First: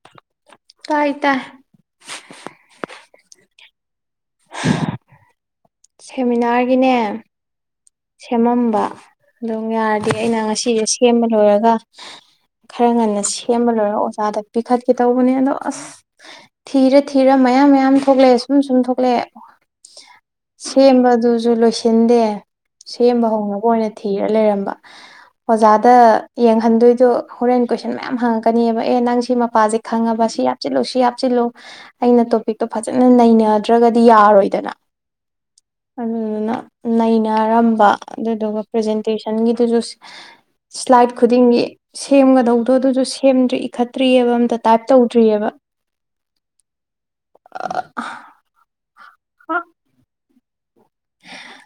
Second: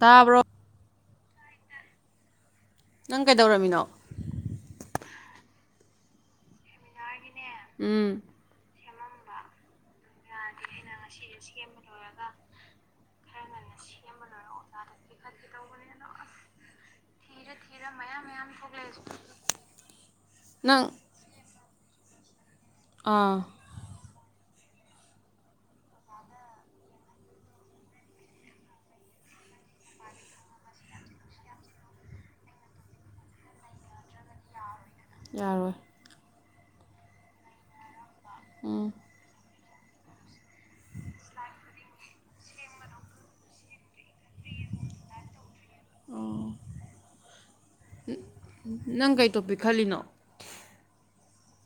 ꯇꯔꯕꯣ ꯠꯇ ꯅꯪ ꯀꯩꯗꯧꯔꯝꯃꯤꯅꯣ ꯁꯦꯃꯤꯅꯥꯔꯒꯤꯅꯦ ꯎꯝ ꯁꯦꯝꯃꯝꯕ ꯑꯗꯨꯝ ꯌꯥꯔꯗꯤ ꯑꯩꯅ ꯉꯁꯤ ꯁꯤꯁꯦ ꯁꯦꯝꯕ ꯂꯣꯏꯔꯒ ꯈꯔ ꯉꯟꯅꯁꯤ ꯁꯦꯝꯕ ꯂꯣꯏꯔ ꯑꯣꯖꯥꯗ ꯄꯤ ꯨ ꯊꯠꯀꯦ ꯇꯧꯕꯅꯦ ꯑꯗꯣ ꯑꯁ ꯊꯤꯔ ꯊꯤꯔ ꯃꯌꯥꯝ ꯃꯌꯥꯝ ꯊꯣꯛꯂꯛꯑꯦ ꯁꯨꯝ ꯁꯨꯝ ꯊꯣꯛꯂꯛꯑꯦ ꯅꯪ ꯁꯦꯝꯕꯗꯨꯁꯨ ꯂꯣꯏꯁꯤ ꯁꯤꯟꯗꯦ ꯁꯦꯝꯕ ꯑꯥ ꯍꯧꯅꯕ ꯑꯣꯏꯅ ꯊꯤ- ꯊꯤꯔ ꯂꯩꯔꯝꯕ ꯑꯣꯖꯥꯗ ꯌꯦꯡꯍꯟꯗꯣꯏꯗꯣ ꯍꯣꯔꯦꯟ ꯀꯣꯏꯁꯟ ꯃꯌꯥꯝ ꯍꯪꯉꯛꯀꯅꯤꯕ ꯑꯦ ꯅꯪ ꯁꯤ ꯃꯄꯥꯁꯦ ꯈꯪꯉꯕ ꯁꯤ ꯍꯥꯞꯆꯤꯜꯂꯨ ꯁꯤ ꯍꯥꯞꯆꯤꯜꯂꯨ ꯑꯩꯅ ꯇꯣꯄꯤꯛꯇꯣ ꯐꯖꯅ ꯅꯩꯅꯗ꯭ꯔꯒꯗꯤ ꯌꯥꯔꯣꯏꯗꯅ ꯌꯥꯔꯣꯏ ꯑꯗꯨꯗꯨꯅ ꯅꯩꯅ- ꯅꯥꯔꯝꯕ ꯑꯗꯨꯗꯨꯒ ꯎꯝ ꯄ꯭ꯔꯖꯦꯟꯇꯦꯁꯟꯒꯤ ꯑꯗꯨꯁꯨ ꯁꯤ ꯁ꯭ꯂꯥꯏꯠ ꯈꯨꯗꯤꯡꯒꯤ ꯁꯦꯝꯒꯗꯧꯗꯣ ꯑꯗꯨꯁꯨ ꯁꯦꯝꯗ꯭ꯔꯤ ꯏꯈꯠꯇ꯭ꯔꯤꯑꯕ ꯑꯝꯇ ꯇꯥꯏꯞ ꯇꯧꯗ꯭ꯔꯤꯑꯕ ꯑꯣ ꯑ ꯑ ꯑꯥ ꯅꯪ ꯀꯩ ꯇꯣꯄꯤꯛ ꯈꯜꯂꯤꯅꯣ ꯍꯍ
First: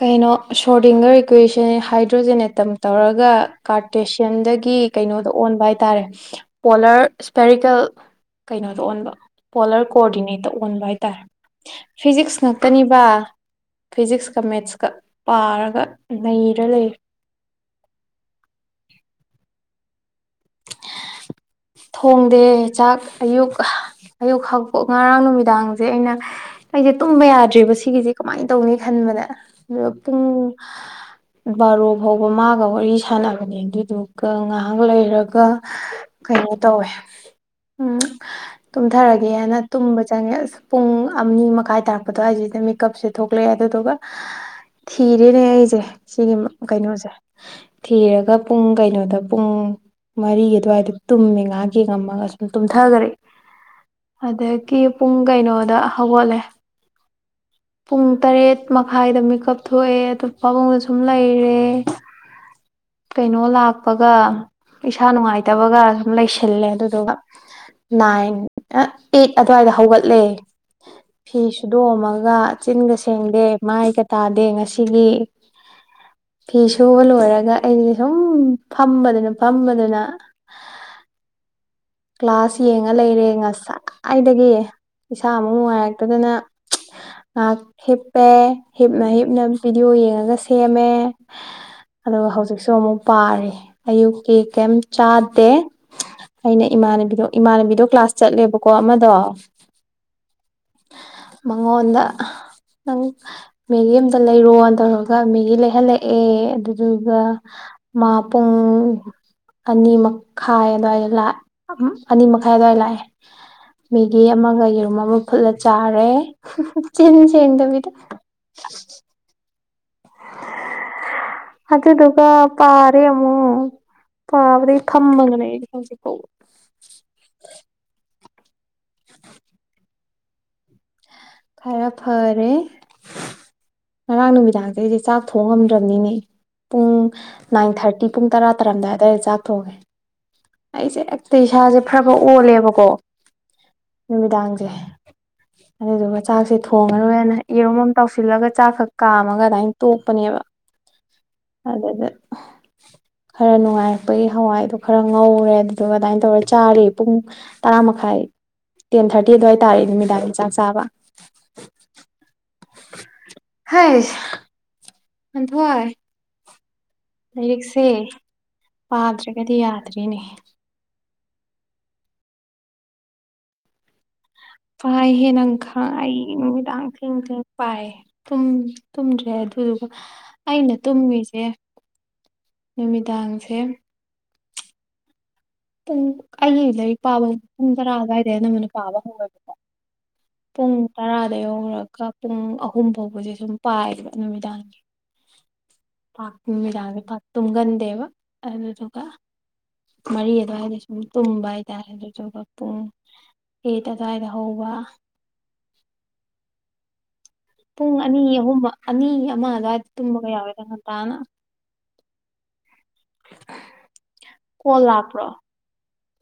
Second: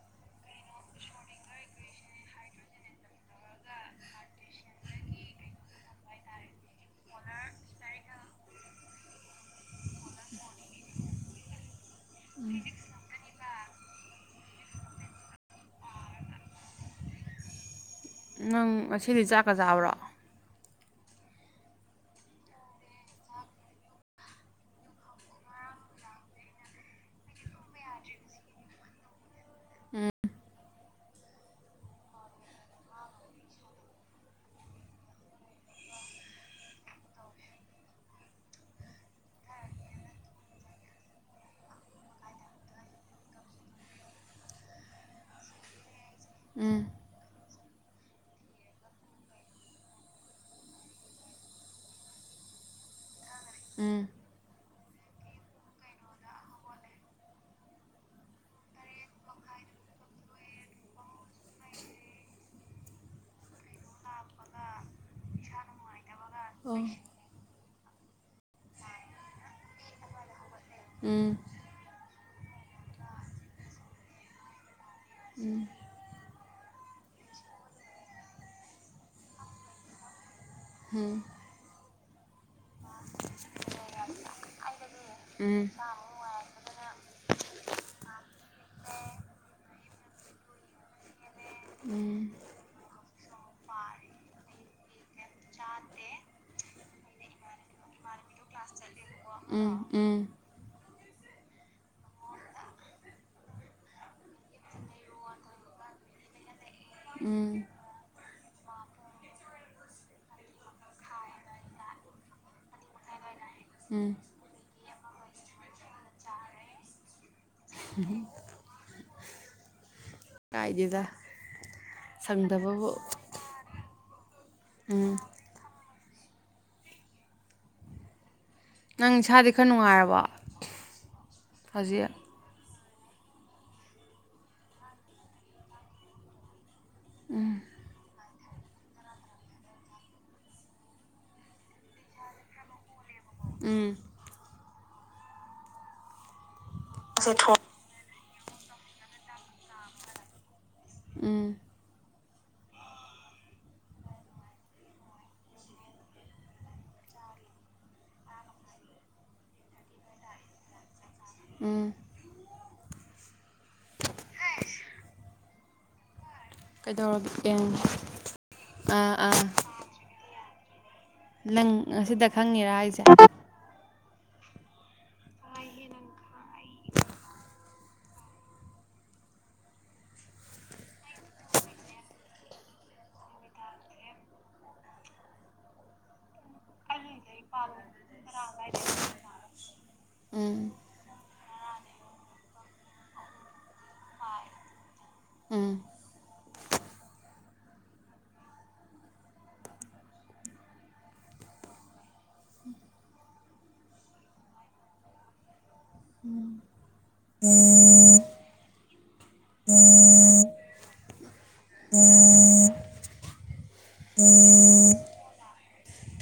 ꯀꯩꯅꯣ ꯁꯣꯔꯗꯤꯡꯒꯔ ꯏꯀ꯭ꯋꯦꯁꯟ ꯍꯥꯏꯗ꯭ꯔꯣꯖꯦꯟ ꯑꯦꯇꯝ ꯇꯧꯔꯒ ꯀꯥꯔꯇꯦꯁꯤꯌꯟꯗꯒꯤ ꯀꯩꯅꯣꯗ ꯑꯣꯟꯕ ꯍꯥꯏ ꯇꯥꯔꯦ ꯄꯣꯂꯔ ꯏꯁꯄꯦꯔꯤꯀꯦꯜ ꯀꯩꯅꯣꯗ ꯑꯣꯟꯕ ꯄꯣꯂꯔ ꯀꯣꯑꯣꯔꯗꯤꯅꯦꯠꯇ ꯑꯣꯟꯕ ꯍꯥꯏ ꯇꯥꯔꯦ ꯐꯤꯖꯤꯛꯁ ꯉꯥꯛꯇꯅꯤꯕ ꯐꯤꯖꯤꯛꯁꯀ ꯃꯦꯠꯁꯀ ꯄꯥꯔꯒ ꯅꯩꯔ ꯂꯩꯔꯦ ꯅꯪ ꯉꯁꯤꯗꯤ ꯆꯥꯛꯀ ꯆꯥꯕ꯭ꯔꯣ ꯍꯍ ꯊꯣꯡꯗꯦ ꯆꯥꯛ ꯑꯌꯨꯛ ꯍꯥ ꯑꯌꯨꯛ ꯍꯧꯒ ꯉꯔꯥꯡ ꯅꯨꯃꯤꯗꯥꯡꯖꯦ ꯑꯩꯅ ꯑꯩꯖꯦ ꯇꯨꯝꯕ ꯌꯥꯗ꯭ꯔꯦꯕ ꯁꯤꯒꯤꯖꯦ ꯀꯃꯥꯏ ꯇꯧꯅꯤ ꯈꯟꯕꯗ ꯑꯗꯨꯗ ꯎꯝ ꯄꯨꯡ ꯍꯍ ꯕꯥꯔꯣ ꯐꯥꯎꯕ ꯃꯥꯒ ꯋꯥꯔꯤ ꯁꯥꯟꯅꯕꯅꯦ ꯑꯗꯨꯏꯗꯨꯒ ꯉꯥꯏꯍꯥꯛ ꯂꯩꯔ- ꯒ ꯀꯩꯅꯣ ꯇꯧꯋꯦ ꯎꯝ ꯇꯨꯝꯊꯔꯒꯦꯅ ꯇꯨꯝꯕ ꯆꯪꯉꯦ ꯑꯁ ꯄꯨꯡ ꯑꯝꯅꯤ ꯃꯈꯥꯏ ꯇꯥꯔꯛꯄ ꯑꯗ꯭ꯋꯥꯏꯖꯤꯗ ꯃꯦꯀꯞꯁꯦ ꯊꯣꯛꯂꯛꯑꯦ ꯑꯗꯨꯗꯨꯒ ꯍꯍ ꯊꯤꯔꯦꯅꯦ ꯑꯩꯖꯦ ꯁꯤꯒꯤ ꯃꯞ ꯎꯝ ꯀꯩꯅꯣꯖꯦ ꯊꯤꯔꯒ ꯄꯨꯡ ꯀꯩꯅꯣꯗ ꯄꯨꯡ ꯃꯔꯤꯒꯤ ꯑꯗꯨꯋꯥꯏꯗ ꯇꯨꯝꯃꯦ ꯉꯥꯍꯥꯛ ꯌꯦꯡꯉꯝꯃꯒ ꯑꯁꯨꯝ ꯇꯨꯝꯊꯒꯔꯦ ꯎꯝ ꯑꯗ ꯀꯦ ꯄꯨꯡ ꯀꯩꯅꯣꯗ ꯍꯧꯒꯠꯂꯦ ꯄꯨꯡ ꯇꯔꯦꯠ ꯃꯈꯥꯏꯗ ꯃꯤꯀꯞ ꯊꯣꯛꯑꯦ ꯑꯗꯨ ꯐꯃꯨꯡꯗ ꯁꯨꯝ ꯂꯩꯔꯦ ꯀꯩꯅꯣ ꯂꯥꯛꯄꯒ ꯑꯣ ꯏꯁꯥ ꯅꯨꯡꯉꯥꯏꯇꯕꯒ ꯁꯨꯝ ꯂꯩꯁꯤꯜꯂꯦ ꯎꯝ ꯑꯗꯨꯗꯨꯒ ꯅꯥꯏꯟ ꯑꯥ ꯑꯩꯠ ꯑꯗꯨꯋꯥꯏꯗ ꯍꯧꯒꯠꯂꯦ ꯎꯝ ꯐꯤ ꯎꯝ ꯁꯨꯗꯣꯛꯑꯃ- ꯒꯥ ꯆꯤꯟꯒ ꯁꯦꯡꯗꯦ ꯃꯥꯏꯒ ꯇꯥꯗꯦ ꯉꯁꯤꯒꯤ ꯐꯤ ꯁꯨꯕ ꯂꯣꯏꯔꯒ ꯑꯩꯗꯤ ꯁꯨꯝꯝꯝ ꯐꯝꯕꯗꯨꯅ- ꯐꯝꯕꯗꯨꯅ ꯍꯨꯝ ꯀ꯭ꯂꯥꯁ ꯌꯦꯡꯉ ꯂꯩꯔꯦ ꯉꯁꯥꯏꯏꯗꯒꯤ ꯏꯁꯥ ꯑꯃꯨꯛ ꯅꯨꯡꯉꯥꯏꯔꯛꯇꯗꯅ ꯉꯍꯥꯛ ꯍꯤꯞꯄꯦ ꯍꯤꯞꯅ ꯍꯤꯞꯅ ꯚꯤꯗꯤꯑꯣ ꯌꯦꯡꯉꯒ ꯁꯦꯝꯃꯦ ꯍꯍ ꯑꯗꯨꯒ ꯍꯧꯖꯤꯛꯁꯨ ꯑꯃꯨꯛ ꯄꯥꯔꯤ ꯑꯌꯨꯛꯀꯤ ꯀꯩꯝ ꯆꯥꯗꯦ ꯑꯩꯅ- ꯏꯃꯥꯟꯅꯕꯤꯗꯣ ꯏꯃꯥꯟꯅꯕꯤꯗꯣ ꯀ꯭ꯂꯥꯁ ꯆꯠꯂꯦꯕꯀꯣ ꯑꯃ- ꯎꯝ ꯎꯝ ꯍꯍ ꯃꯉꯣꯟꯗ ꯑꯍ ꯅꯪ ꯃꯦꯔꯤ ꯑꯝꯇ ꯂꯩꯔꯣꯅ ꯇꯧꯔꯒ ꯃꯦꯔꯤ ꯂꯩꯍꯜꯂꯛꯑꯦ ꯑꯗꯨ- ꯑꯗꯨꯗꯨꯒ ꯎꯝ ꯍꯍ ꯃꯥ ꯄꯨꯡ ꯑꯅꯤ ꯃꯈꯥꯏ ꯑꯗ꯭ꯋꯥꯏꯗ ꯂꯥꯛ- ꯑꯅꯤ ꯃꯈꯥꯏ ꯑꯗꯨꯋꯥꯏ ꯂꯥꯛꯑꯦ ꯎꯝ ꯃꯤꯒꯤ ꯑꯃꯒ ꯌꯦꯔꯨꯝ ꯑꯃ ꯐꯨꯠꯂ ꯆꯥꯔꯦ ꯆꯤꯟ ꯁꯦꯡꯗꯕꯤꯗ ꯀꯥꯏꯗꯦꯗ ꯑꯗꯨꯒꯒ ꯁꯪꯗꯕꯕꯨ ꯀꯥꯔꯦ ꯑꯃꯨ ꯄꯥꯕꯗꯩ ꯎꯝ ꯐꯝꯃꯒꯅꯦ ꯍꯧꯖꯤ [unintelligible] [inaudible] ꯅꯪ ꯏꯁꯥꯗꯤ ꯈꯔ ꯅꯨꯡꯉꯥꯏꯔꯕꯣ ꯈꯔ ꯍꯧꯖꯤꯛ ꯐꯔꯦ ꯉꯔꯥꯡ ꯅꯨꯃꯤꯗꯥꯡꯁꯦ ꯑꯩꯗꯤ ꯆꯥꯛ ꯊꯣꯡ ꯉꯝꯗ꯭ꯔꯕꯅꯤꯅꯦ ꯄꯨꯡ ꯅꯥꯏꯟ ꯊꯥꯔꯇꯤ ꯄꯨꯡ ꯇꯔꯥ ꯇꯥꯔꯝꯗꯥꯏ ꯋꯥꯏꯗ ꯆꯥꯛ ꯊꯣꯡꯉꯦ ꯑꯩꯁꯦ ꯍꯦꯛꯇ ꯏꯁꯥꯁꯦ ꯐꯔ ꯐꯔ ꯑꯣꯜꯂꯦꯕꯀꯣ ꯎꯝ ꯅꯨꯃꯤꯗꯥꯡꯁꯦ ꯑꯗꯨꯗꯨꯒ ꯆꯥꯛꯁꯦ ꯊꯣꯡꯉꯔꯣꯏꯦꯅ ꯌꯦꯔꯣꯝ ꯑꯃ ꯇꯧꯁꯤ ꯊꯣꯜꯂꯒ ꯆꯥꯛꯈꯛ ꯀꯥꯝꯃꯒ ꯑꯗꯨꯃꯥꯏꯅ ꯇꯣꯛꯄꯅꯦꯕ ꯎꯝ ꯑꯗꯨꯗ ꯈꯔ ꯅꯨꯡꯉꯥꯏꯔꯛꯄꯒꯤ ꯍꯋꯥꯏꯗꯣ ꯈꯔ ꯉꯧꯔꯦ ꯑꯗꯨꯗꯨꯒ ꯑꯗꯨꯃꯥꯏꯅ ꯇꯧꯔꯦ ꯆꯥꯔꯤ ꯄꯨꯡ ꯇꯔꯥ ꯃꯈꯥꯏ ꯇꯦꯟ ꯊꯥꯔꯇꯤ ꯑꯗꯨꯋꯥꯏ ꯇꯥꯔꯦ ꯅꯨꯃꯤꯗꯥꯡꯒꯤ ꯆꯥꯛ ꯆꯥꯕ ꯎꯝ ꯍꯥꯏꯁ ꯉꯟꯊꯣꯏ ꯀꯩꯗꯧꯔꯒꯦ ꯂꯥꯏꯔꯤꯛꯁꯦ ꯑꯥ ꯑꯥ ꯄꯥꯗ꯭ꯔꯒꯗꯤ ꯌꯥꯗ꯭ꯔꯤꯅꯦ ꯅꯪ ꯉꯁꯤꯗ ꯈꯪꯉꯦꯔ ꯍꯥꯏꯁꯦ ꯄꯥꯏ ꯍꯦ ꯅ ꯈ ꯑꯩ ꯅꯨꯃꯤꯗꯥꯡ ꯄꯥꯏ ꯇꯨꯝ ꯇꯨꯝꯗ꯭ꯔꯦ ꯑꯗꯨꯗꯨꯒ ꯑꯩꯅ ꯇꯨꯝꯃꯤꯁꯦ ꯅꯨꯃꯤꯗꯥꯡꯁꯦ ꯄꯨꯡ ꯑꯩꯒꯤ ꯂꯥꯏꯔꯤꯛ ꯄꯥꯕ ꯄꯨꯡ ꯇꯔꯥ ꯑꯗꯨꯋꯥꯏꯗ ꯑꯅꯝꯕ ꯄꯥꯕ ꯍꯧꯑꯦꯕꯀꯣ ꯎꯝ ꯄꯨꯡ ꯇꯔꯥꯗ ꯌꯧꯔꯒ ꯄꯨꯡ ꯑꯍꯨꯝ ꯐꯥꯎꯕꯁꯦ ꯁꯨꯝ ꯄꯥꯏꯌꯦꯕ ꯅꯨꯃꯤꯗꯥꯡꯒꯤ ꯎꯝ ꯄꯥꯛ ꯅꯨꯃꯤꯗꯥꯡꯒꯤ ꯄꯥꯛ ꯇꯨꯝꯒꯟꯗꯦꯕ ꯑꯗꯨꯗꯨꯒ ꯃꯔꯤ ꯑꯗꯨꯋꯥꯏꯗ ꯁꯨꯝ ꯇꯨꯝꯕ ꯍꯥꯏꯇꯥꯔꯦ ꯑꯗꯨꯗꯨꯒ ꯄꯨꯡ ꯑꯩꯠ ꯑꯗꯨ꯭ꯋꯥꯏꯗ ꯍꯧꯕ ꯄꯨꯡ ꯑꯅꯤ ꯑꯍꯨꯝ ꯑꯅꯤ ꯑꯃ ꯑꯗ ꯑꯗꯨ ꯇꯃ ꯌꯥꯎ ꯌꯥ [unintelligible] ꯄꯅ [inaudible] ꯀꯣꯜ ꯂꯥꯛꯄ꯭ꯔꯣ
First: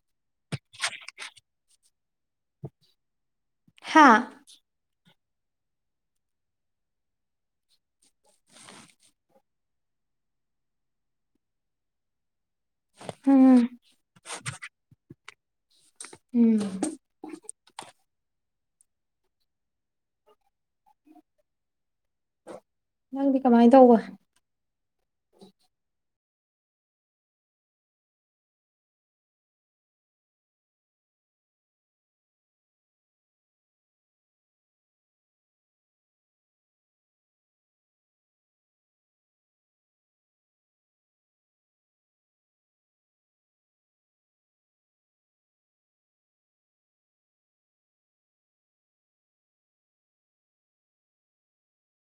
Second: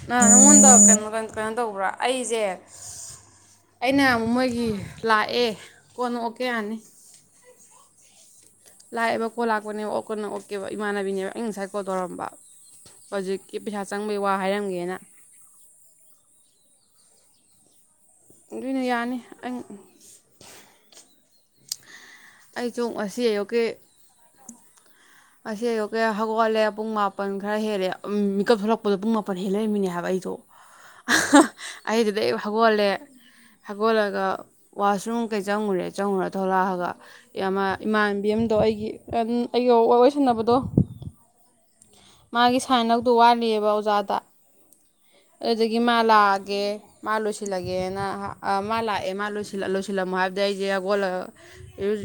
ꯅꯪꯉꯣꯟꯗ ꯀꯩꯅꯣ ꯀꯩꯅꯣ ꯇꯧꯕ꯭ꯔꯥ ꯑꯩꯁꯦ ꯑꯩꯅ ꯍꯥ ꯑꯃ ꯃꯣꯏꯒꯤ ꯂꯥꯛꯑꯦ ꯀꯣꯟꯅ ꯑꯣꯛꯀꯦ ꯌꯥꯅꯤ ꯂꯥꯛꯑꯦꯕ ꯀꯣꯜ ꯂꯥꯛꯄꯅꯦꯕ ꯑꯣꯛ ꯀꯣꯟꯅ ꯑꯣꯛꯀꯦꯕ ꯏꯃꯥꯟꯅꯕꯤꯅꯦꯕ ꯑꯩꯩꯅ ꯉꯁꯥꯏ ꯀꯣꯜ ꯇꯧꯔꯝꯕ ꯍꯧꯖꯤꯛꯀꯤ ꯎꯝ ꯄꯩꯁꯥ ꯆꯪꯕꯒꯤ ꯋꯥ ꯍꯥꯏꯔꯝꯒꯦꯅ ꯎꯝ ꯑꯗꯨꯅ ꯌꯥꯅꯤ ꯑꯩ ꯑꯩ ꯆꯣꯡ ꯑꯁꯤ ꯅꯪꯗꯤ ꯌꯣꯛꯀꯤ ꯀꯃꯥꯏꯅ ꯇꯧꯕ ꯑꯁꯤ ꯑꯌꯣꯛꯀꯦ ꯍꯧꯒꯣꯠꯂꯦ ꯄꯨꯡ ꯃꯥꯄꯜ ꯈꯔ ꯍꯦꯜꯂꯦ ꯎꯝ ꯃꯤꯀꯞ ꯊꯣꯛꯂꯛꯄꯗꯣ ꯄꯨꯡ ꯃꯥꯄꯟ ꯍꯦꯜꯂꯔꯃꯤꯅꯦ ꯍꯥꯏꯕ ꯑꯩꯗꯣ ꯑꯩꯗꯨꯗ ꯑꯩ ꯍꯧꯒꯣꯠꯂꯦ ꯍꯧꯒꯣꯠꯂꯒ ꯋꯥꯁꯔꯨꯝ ꯀꯩ ꯆꯪꯉꯨꯔꯦ ꯆꯪꯉꯨꯔ ꯊꯣꯛꯂꯛꯑꯒ ꯏꯃꯥꯟꯕꯤ ꯑ ꯑꯃꯗꯣ ꯑꯩꯒꯤ ꯑꯩꯒꯤ ꯋꯥꯁꯟꯅꯕꯗꯣ ꯃꯥꯒꯤ ꯁꯥꯏꯟ ꯂꯧꯗꯣ ꯇꯋꯥꯠꯂꯤꯑꯦꯕ ꯑꯣꯖꯥꯗ ꯑꯗꯨꯗꯒꯤ ꯃꯥ ꯂꯥꯛꯑꯒꯦ ꯃꯥ ꯂꯣꯏꯁꯤꯜꯂꯒꯦꯅ ꯃꯥ ꯂꯥꯛꯑꯦ ꯂꯣꯏꯁꯤꯜꯂꯝꯃꯣ ꯍꯥꯏꯕꯗꯤ ꯑꯩꯁꯦꯒꯣ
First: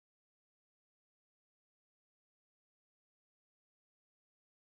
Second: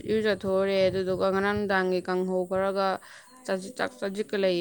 ꯏꯔꯨꯖꯠꯊꯣꯔꯦ ꯑꯗꯨꯗꯨꯒ ꯉꯔꯥꯡ ꯅꯨꯡꯗꯥꯡꯒꯤ ꯀꯥꯡꯪꯍꯧ ꯈꯔꯒ ꯆꯁꯤ ꯆꯥꯛ ꯆꯖꯤꯛ ꯀ ꯂꯩꯌꯦ